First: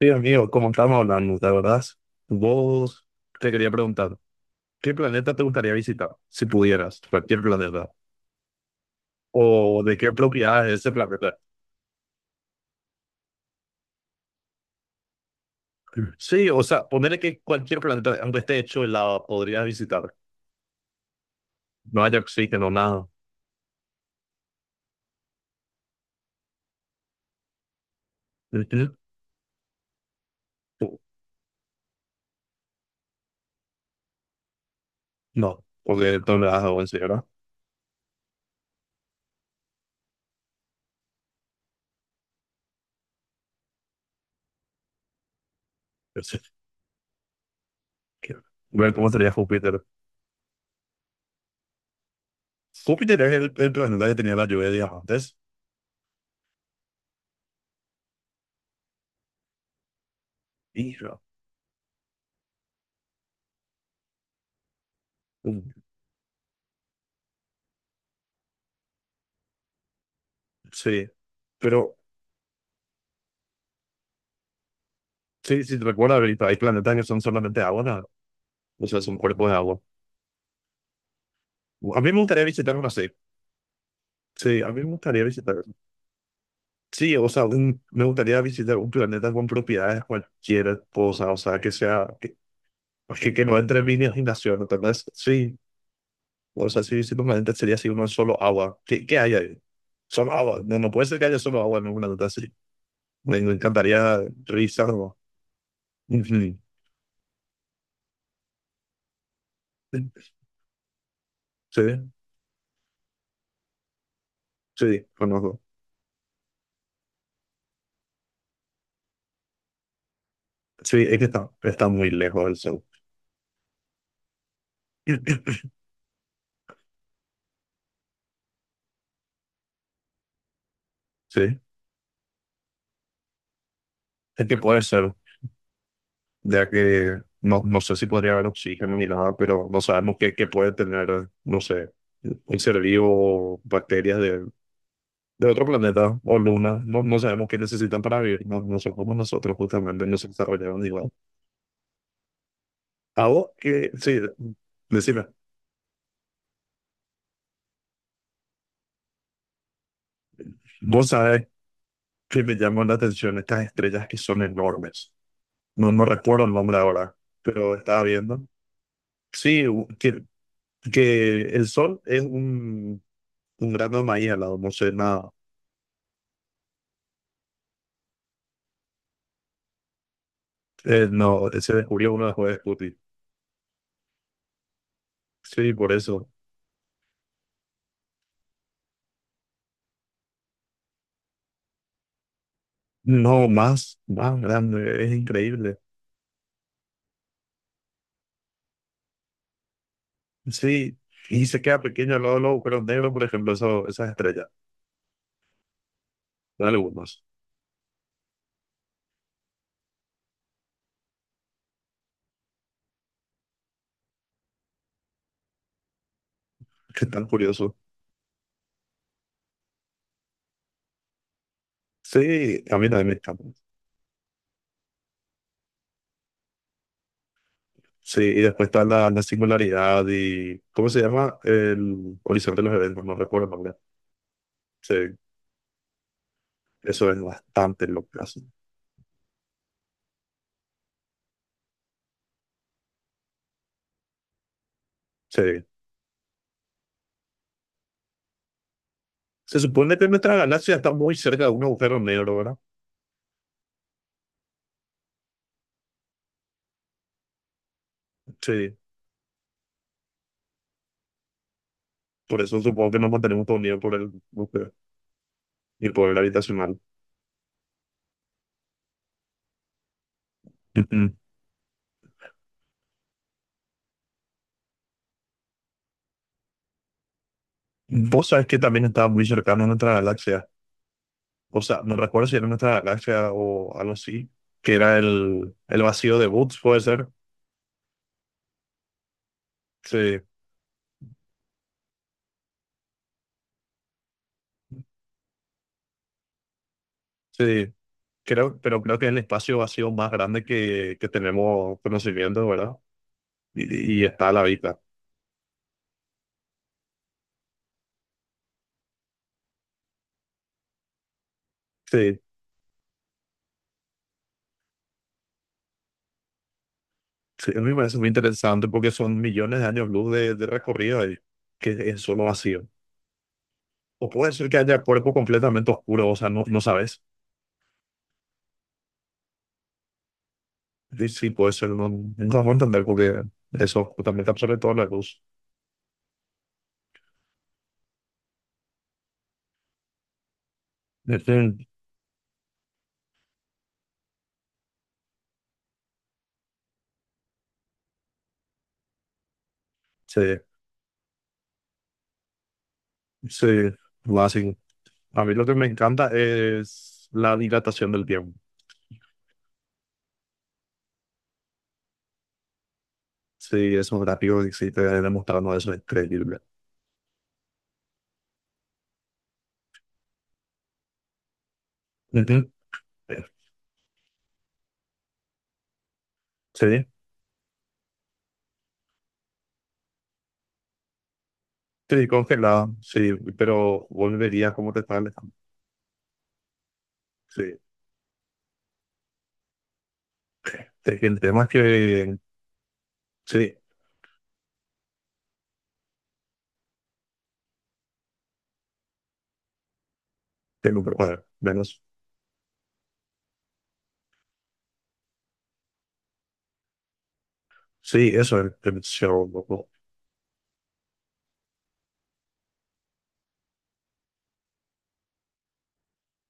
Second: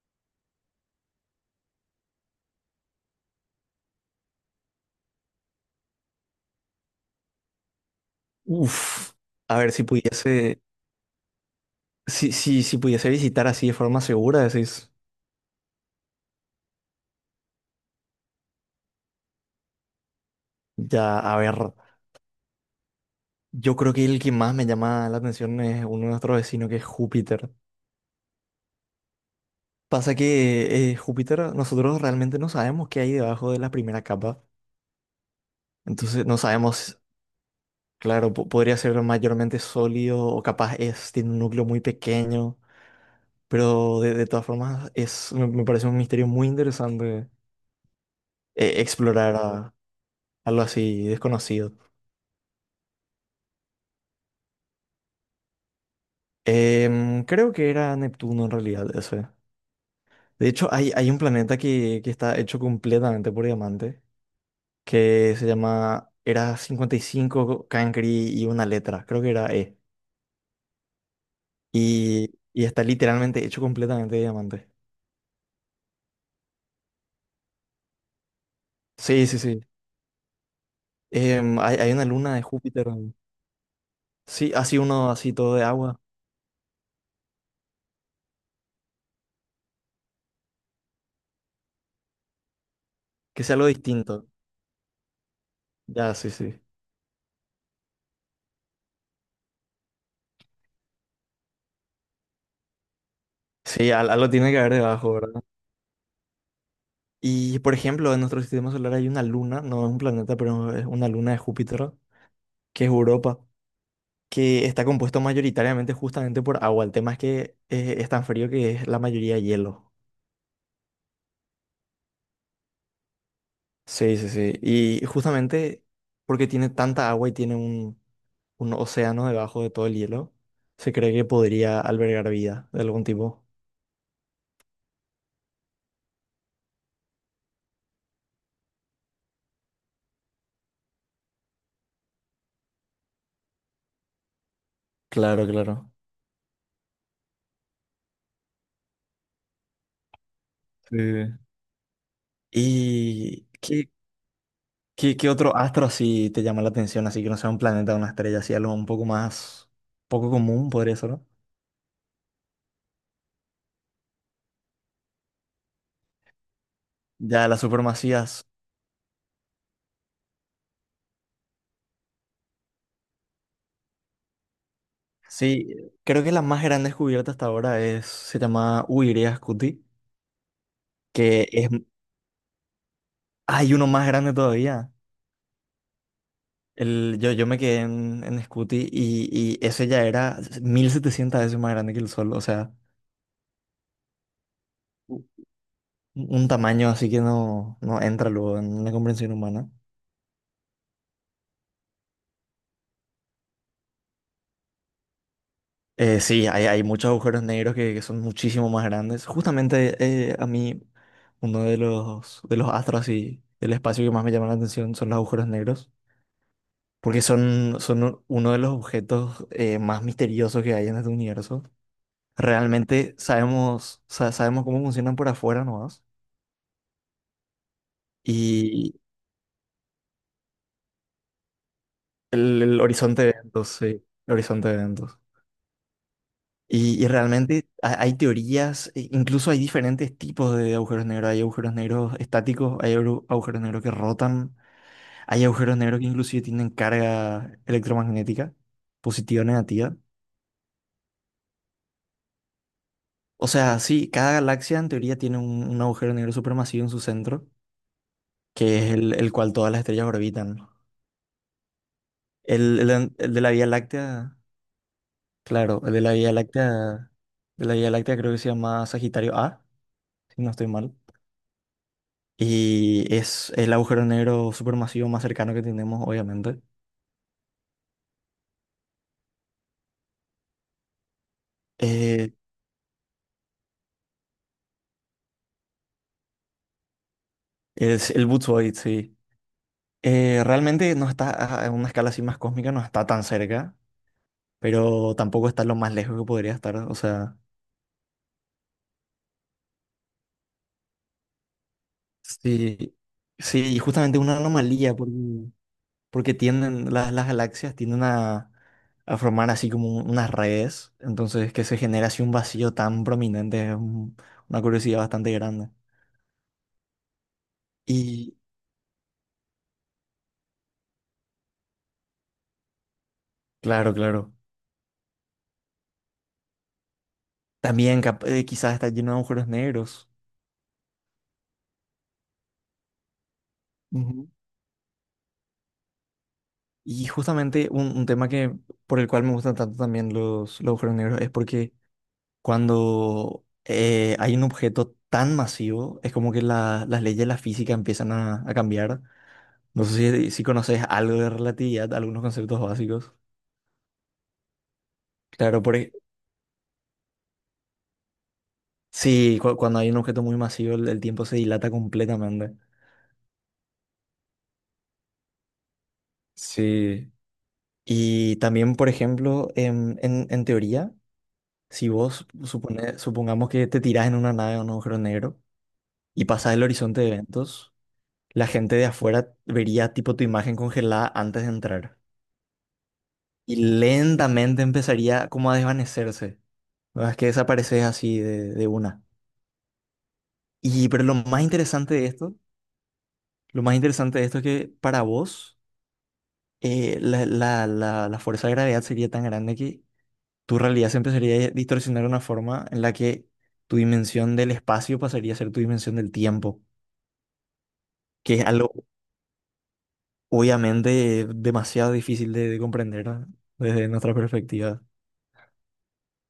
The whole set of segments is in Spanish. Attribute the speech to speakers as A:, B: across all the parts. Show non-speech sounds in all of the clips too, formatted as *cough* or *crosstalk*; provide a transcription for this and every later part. A: Sí, amigo, como estábamos hablando, ¿te acordás? Vos te quería preguntar, ¿qué planeta te gustaría visitar si pudieras? Cualquier planeta.
B: Uf, a ver
A: ¿O
B: si
A: de qué
B: pudiese,
A: propiedad es ese planeta?
B: si pudiese visitar así de forma segura, decís,
A: Sí, o sea, ponerle que cualquier planeta, aunque esté hecho de lava, podrías visitar.
B: ya, a ver,
A: No haya oxígeno, nada.
B: yo creo que el que más me llama la atención es uno de nuestros vecinos, que es Júpiter. Pasa que Júpiter, nosotros realmente no sabemos qué hay debajo de la primera capa,
A: No, porque
B: entonces no
A: no le das agua en
B: sabemos,
A: ¿verdad?
B: claro, podría ser mayormente sólido o capaz es, tiene un núcleo muy pequeño, pero de todas formas es, me parece un
A: Yo
B: misterio
A: sé
B: muy interesante
A: que- Ver *laughs* cómo sería
B: explorar
A: Júpiter.
B: algo así desconocido.
A: Júpiter es el planeta que tenía la lluvia de diamantes.
B: Creo que era Neptuno en realidad ese. De hecho,
A: Y,
B: hay un planeta que está hecho completamente por diamante, que se llama, era 55 Cancri y una letra, creo que era E.
A: sí, pero
B: Y, y está literalmente hecho completamente de diamante.
A: sí, sí, te recuerda, ahorita hay planetas que son solamente agua, nada. O sea, son
B: Sí, sí,
A: cuerpos de
B: sí.
A: agua.
B: Hay, hay
A: A
B: una
A: mí me
B: luna de
A: gustaría visitar
B: Júpiter.
A: uno así.
B: Sí,
A: Sí, a mí
B: así
A: me
B: uno,
A: gustaría
B: así
A: visitar.
B: todo de agua,
A: Sí, o sea, me gustaría visitar un planeta con propiedades cualquier cosa, o sea, que sea, que, que,
B: que
A: que
B: sea
A: no
B: algo
A: entre en mi
B: distinto.
A: imaginación, ¿entendés? Sí,
B: Ya, sí, sí.
A: o sea, sí, sí, planeta sería así uno solo agua. ¿Qué, qué hay ahí? Solo agua. No, no puede ser que haya solo agua en un planeta así. Me
B: Sí,
A: encantaría
B: algo tiene que haber debajo,
A: revisarlo.
B: ¿verdad?
A: Ujú.
B: Y por ejemplo, en nuestro sistema solar hay una luna, no es un planeta, pero es una luna de Júpiter
A: Sí,
B: que es Europa, que está
A: sí,
B: compuesto
A: conozco.
B: mayoritariamente justamente por agua. El tema es que es tan frío que es la mayoría de hielo.
A: Sí, es que está, está muy lejos del sol.
B: Sí, sí, sí. Y
A: *clears throat* *laughs*
B: justamente porque tiene tanta agua y tiene un océano debajo de todo el hielo, se cree que
A: Sí.
B: podría albergar vida de algún tipo.
A: Es que puede ser, ya que no, no sé si podría haber oxígeno ni nada, pero no sabemos qué, qué puede tener, no sé, un ser vivo, bacterias
B: Claro,
A: de otro
B: claro.
A: planeta o luna. No, no sabemos qué necesitan para vivir. No, no somos nosotros, justamente, no se desarrollaron
B: Sí.
A: igual. A
B: ¿Y
A: vos, que,
B: qué,
A: sí, decime,
B: qué otro astro así te llama la atención? Así que no sea un planeta o una estrella, así algo un poco más, poco común podría
A: vos
B: ser, ¿no?
A: sabés que me llaman la atención estas estrellas que son enormes. No, no recuerdo el nombre ahora,
B: Ya las
A: pero estaba viendo.
B: supermasivas.
A: Sí, que el Sol es un grano de maíz al lado, no sé nada.
B: Sí, creo que la más grande descubierta hasta ahora es, se llama Uiria Scuti,
A: No,
B: que es,
A: ese descubrió uno de Scooby.
B: hay uno más grande todavía.
A: Sí, por eso.
B: El, yo me quedé en Scuti y ese ya era 1.700 veces más grande que el Sol, o sea,
A: No, más, más grande, es
B: u-
A: increíble.
B: un tamaño así que no, no entra luego en la comprensión humana.
A: Sí, y se queda pequeño al lado de los agujeros negros, por ejemplo, eso, esas estrellas.
B: Sí, hay,
A: Son
B: hay muchos
A: algunos,
B: agujeros negros que son muchísimo más grandes. Justamente eh, a mí, uno de los astros y del espacio que más me llama la atención son los agujeros negros,
A: que
B: porque
A: están curiosos.
B: son, son uno de los objetos más misteriosos que hay en este universo.
A: Sí, a mí también me
B: Realmente
A: encantan.
B: sabemos, sabemos cómo funcionan por afuera nomás.
A: Sí, y después está
B: Y
A: la singularidad y. ¿Cómo se llama? El horizonte de los
B: el
A: eventos, no
B: horizonte de
A: recuerdo el
B: eventos,
A: nombre.
B: sí, el horizonte de
A: Sí,
B: eventos. Y
A: eso es
B: realmente
A: bastante
B: hay
A: loco.
B: teorías, e incluso hay diferentes tipos de agujeros negros. Hay agujeros negros estáticos, hay agujeros negros que rotan, hay
A: Sí.
B: agujeros negros que inclusive tienen carga electromagnética, positiva o
A: Se
B: negativa.
A: supone que nuestra galaxia está muy cerca de un agujero negro, ¿verdad?
B: O sea, sí, cada galaxia en teoría tiene un agujero negro supermasivo en su centro,
A: Sí.
B: que es el cual todas las estrellas orbitan.
A: Por eso
B: El,
A: supongo que nos
B: el de
A: mantenemos
B: la
A: todos
B: Vía
A: unidos por el.
B: Láctea, claro,
A: Y
B: el de la
A: poder
B: Vía
A: habitacional.
B: Láctea, de la Vía Láctea, creo que se llama Sagitario A, si no estoy mal.
A: Ujú.
B: Y es el agujero negro supermasivo más cercano que tenemos, obviamente.
A: Vos sabés que también estaba muy cercano a nuestra galaxia. O sea, no recuerdo
B: Eh,
A: si era nuestra galaxia o algo así, que era el vacío de Boots, puede ser.
B: es el Boots Void, sí.
A: Sí,
B: Realmente no está a una escala así más cósmica, no está tan cerca, pero tampoco está lo más lejos que podría estar. O sea.
A: sí. Creo, pero creo que es el espacio vacío más grande que tenemos conocimiento, ¿verdad?
B: Sí, sí, y
A: Y
B: justamente
A: está a
B: una
A: la vista.
B: anomalía porque, porque tienden, las galaxias tienden a formar así como unas redes, entonces que se genera
A: Sí,
B: así un vacío tan prominente es una curiosidad bastante grande.
A: sí, a mí me parece muy
B: Y
A: interesante porque son millones de años luz de recorrido ahí, que es solo vacío.
B: claro,
A: O puede
B: claro,
A: ser que haya cuerpo completamente oscuro, o sea, no, no sabes.
B: también quizás está lleno de agujeros negros.
A: Sí, sí, puede ser, no, no puedo entender porque eso
B: Ujú.
A: justamente absorbe toda la luz.
B: Y justamente un tema que por el cual me gustan tanto también los agujeros negros es
A: Ujú.
B: porque cuando hay un objeto tan masivo, es como que las leyes de la física empiezan a cambiar. No sé
A: Sí,
B: si, si conoces algo de relatividad, algunos conceptos básicos.
A: sí, va así. A mí lo que
B: Claro,
A: me encanta es la dilatación del tiempo.
B: sí, cuando hay un objeto muy masivo, el tiempo se dilata completamente.
A: Sí, es un gráfico que sí te demostrando eso, es increíble.
B: Sí, y también, por ejemplo, en teoría, si vos
A: Ujú.
B: supongamos que te tirás en una nave o un agujero negro y pasás el
A: Sí,
B: horizonte de eventos, la gente de afuera vería tipo tu imagen congelada antes de entrar
A: sí, congelado, sí,
B: y
A: pero volverías
B: lentamente
A: como te sale.
B: empezaría como a desvanecerse. ¿Verdad? Es que
A: Sí,
B: desapareces así de una. Y
A: sí,
B: pero lo
A: el
B: más
A: tema es
B: interesante de
A: que,
B: esto,
A: sí,
B: lo más interesante de esto es que para vos la fuerza de gravedad sería tan grande que tu
A: tengo
B: realidad
A: que
B: se empezaría a
A: menos.
B: distorsionar de una forma en la que tu dimensión del espacio pasaría a ser tu dimensión del tiempo,
A: Sí,
B: que
A: eso
B: es
A: es
B: algo
A: el show, loco.
B: obviamente demasiado difícil de comprender, ¿no? Desde nuestra perspectiva.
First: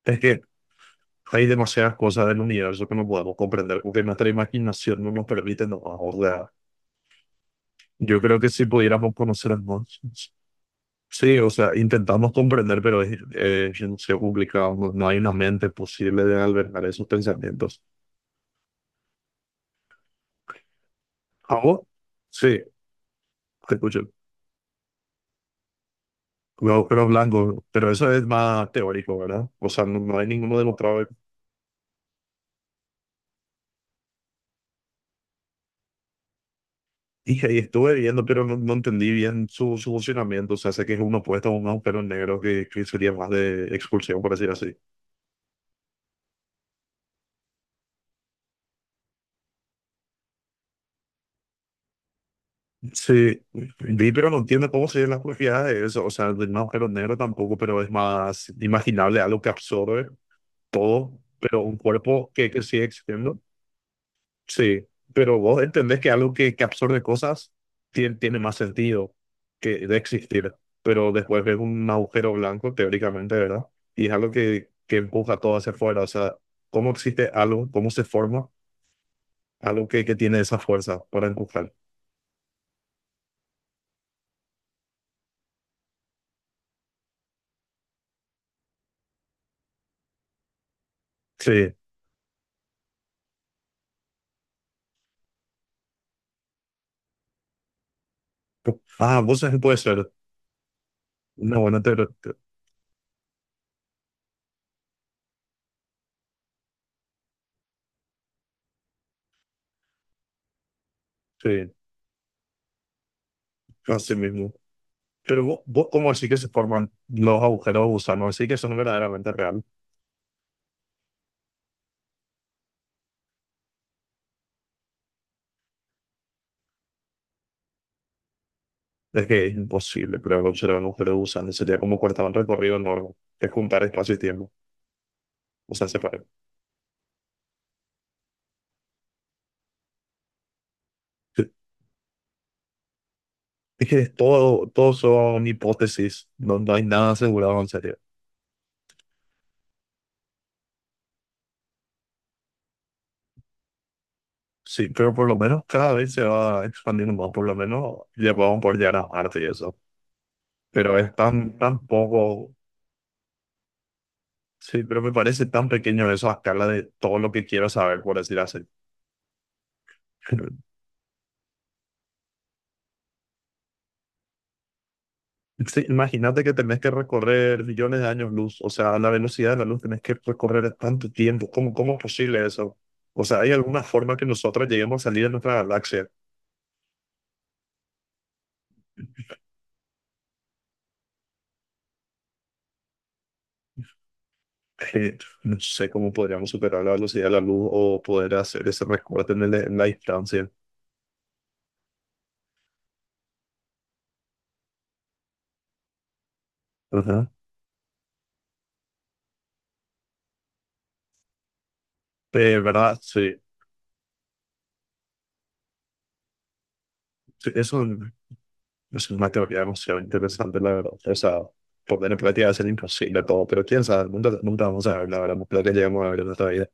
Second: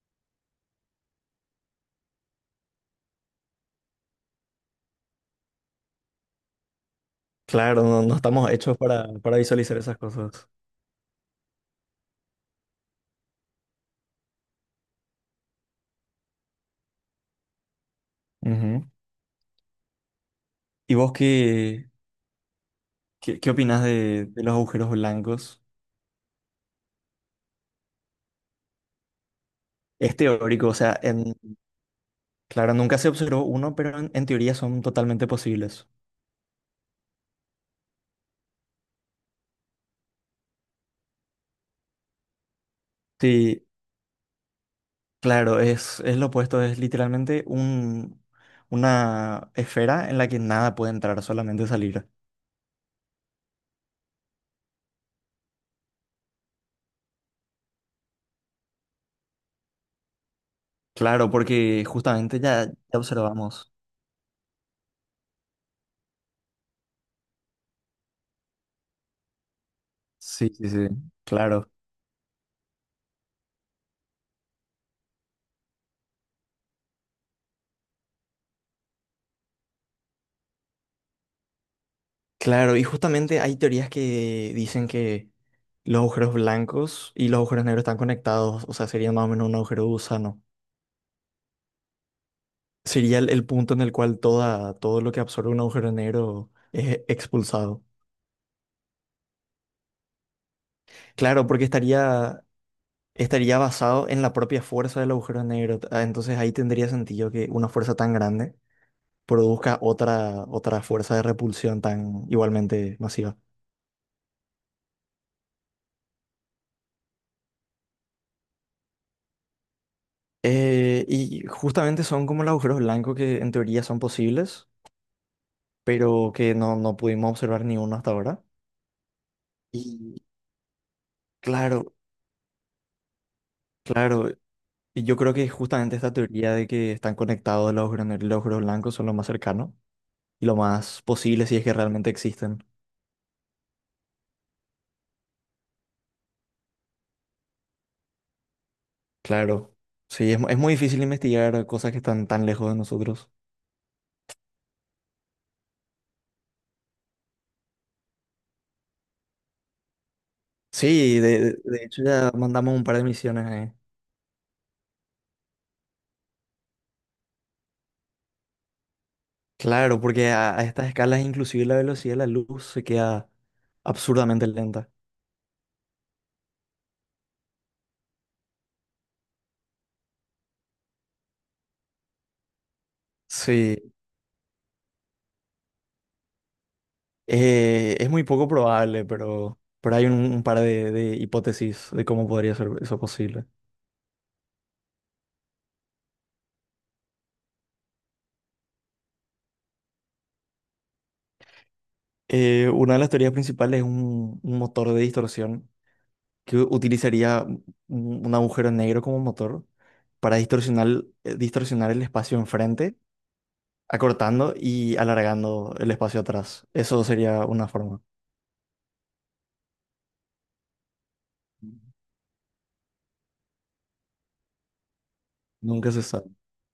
A: Es que hay demasiadas cosas del universo que no podemos comprender, porque nuestra imaginación no nos permite nada. O sea,
B: Claro, no, no
A: yo creo que
B: estamos
A: si
B: hechos
A: pudiéramos
B: para
A: conocer el
B: visualizar
A: mundo,
B: esas cosas.
A: sí, o sea, intentamos comprender, pero es complicado. No no hay una mente posible de albergar esos pensamientos.
B: Ujú. ¿Y vos
A: ¿A vos?
B: qué,
A: Sí,
B: qué
A: te
B: opinás
A: escucho.
B: de los agujeros blancos?
A: Los pero blanco, pero eso es más teórico, ¿verdad? O sea, no,
B: Es
A: no hay ninguno
B: teórico, o sea,
A: demostrado.
B: en, claro, nunca se observó uno, pero en teoría son totalmente posibles.
A: Dije, y estuve viendo, pero no, no entendí bien su, su funcionamiento. O sea, sé que es uno opuesto a un agujero negro que sería más
B: Sí,
A: de expulsión, por decir así.
B: claro, es lo opuesto, es literalmente una esfera en la que nada puede entrar, solamente salir.
A: Sí, vi, pero no entiendo cómo serían las propiedades de eso. O sea, de un agujero negro tampoco, pero es más imaginable algo que absorbe todo,
B: Claro,
A: pero un
B: porque
A: cuerpo
B: justamente
A: que
B: ya,
A: sigue
B: ya
A: existiendo.
B: observamos.
A: Sí, pero vos entendés que algo que absorbe cosas tiene más sentido que de
B: Sí,
A: existir.
B: sí, sí.
A: Pero después ves
B: Claro,
A: un agujero blanco, teóricamente, ¿verdad? Y es algo que empuja todo hacia afuera. O sea, ¿cómo existe algo? ¿Cómo se forma algo que tiene esa fuerza para empujar?
B: claro, y justamente hay teorías que dicen que los agujeros blancos y los agujeros negros están conectados, o sea, sería más o menos un agujero de gusano.
A: Sí.
B: Sería el punto en el cual toda, todo lo que absorbe un agujero negro es expulsado.
A: Ah, vos sabés, puede ser
B: Claro,
A: una
B: porque
A: buena teoría,
B: estaría, estaría basado en la propia fuerza del agujero negro. Ah, entonces ahí tendría sentido que una fuerza tan grande produzca otra, otra fuerza de
A: sí,
B: repulsión tan igualmente masiva.
A: así mismo. Pero vos, ¿cómo decís que se forman los agujeros de gusano? Así que eso no es verdaderamente real.
B: Y justamente son como los agujeros blancos, que en teoría son posibles, pero que no, no pudimos observar ni uno hasta ahora.
A: Es que es imposible
B: Y
A: crear un agujero de gusano. Sería
B: claro,
A: como cortar un recorrido enorme, que es juntar espacio y
B: claro.
A: tiempo.
B: Y yo creo que
A: O sea,
B: justamente esta
A: separar.
B: teoría de que están conectados los agujeros y los agujeros blancos son lo más cercano y lo más posible,
A: Sí.
B: si es que realmente existen.
A: Es que es todo, todo son hipótesis, no, no hay nada asegurado en serio.
B: Claro. Sí, es, es muy difícil investigar cosas que están tan lejos de nosotros.
A: Sí, pero por lo menos cada vez se va expandiendo más, por lo menos ya podemos por llegar a Marte y eso. Pero es
B: Sí, de,
A: tan,
B: de
A: tan
B: hecho ya
A: poco.
B: mandamos un par de misiones ahí.
A: Sí, pero me parece tan pequeño eso a escala de todo lo que quiero saber, por decir así.
B: Claro, porque a
A: *laughs*
B: estas escalas inclusive la velocidad de la luz se queda absurdamente lenta.
A: Sí, imagínate que tenés que recorrer millones de años luz, o sea, a la velocidad de la luz tenés que recorrer tanto tiempo. ¿Cómo, cómo es posible eso? O sea, ¿hay alguna
B: Sí,
A: forma que nosotros lleguemos a salir de nuestra galaxia?
B: es muy poco probable, pero hay un par de hipótesis de cómo podría ser eso posible.
A: Eh, no sé cómo podríamos superar la velocidad de la luz o poder hacer ese recorte en, en la distancia.
B: Una de las teorías principales es un motor de distorsión que
A: Ajá.
B: utilizaría un agujero negro como motor para distorsionar, distorsionar el espacio enfrente,
A: ¿Verdad? Sí.
B: acortando y alargando el espacio atrás. Eso sería
A: Sí,
B: una
A: eso
B: forma.
A: es una teoría demasiado interesante, la verdad. O sea, poner en práctica es imposible todo, pero quién sabe, nunca, nunca vamos a ver, la verdad, nunca que
B: Nunca se
A: llegamos a ver en
B: sabe.
A: nuestra vida.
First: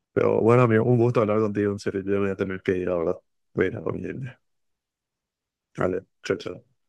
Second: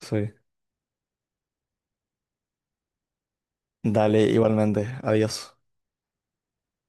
B: Sí.
A: Pero bueno, amigo, un gusto hablar contigo, en serio, yo voy a tener que ir, la verdad. Voy a ir a
B: Dale,
A: dormir.
B: igualmente. Adiós.
A: Vale, chao, chao.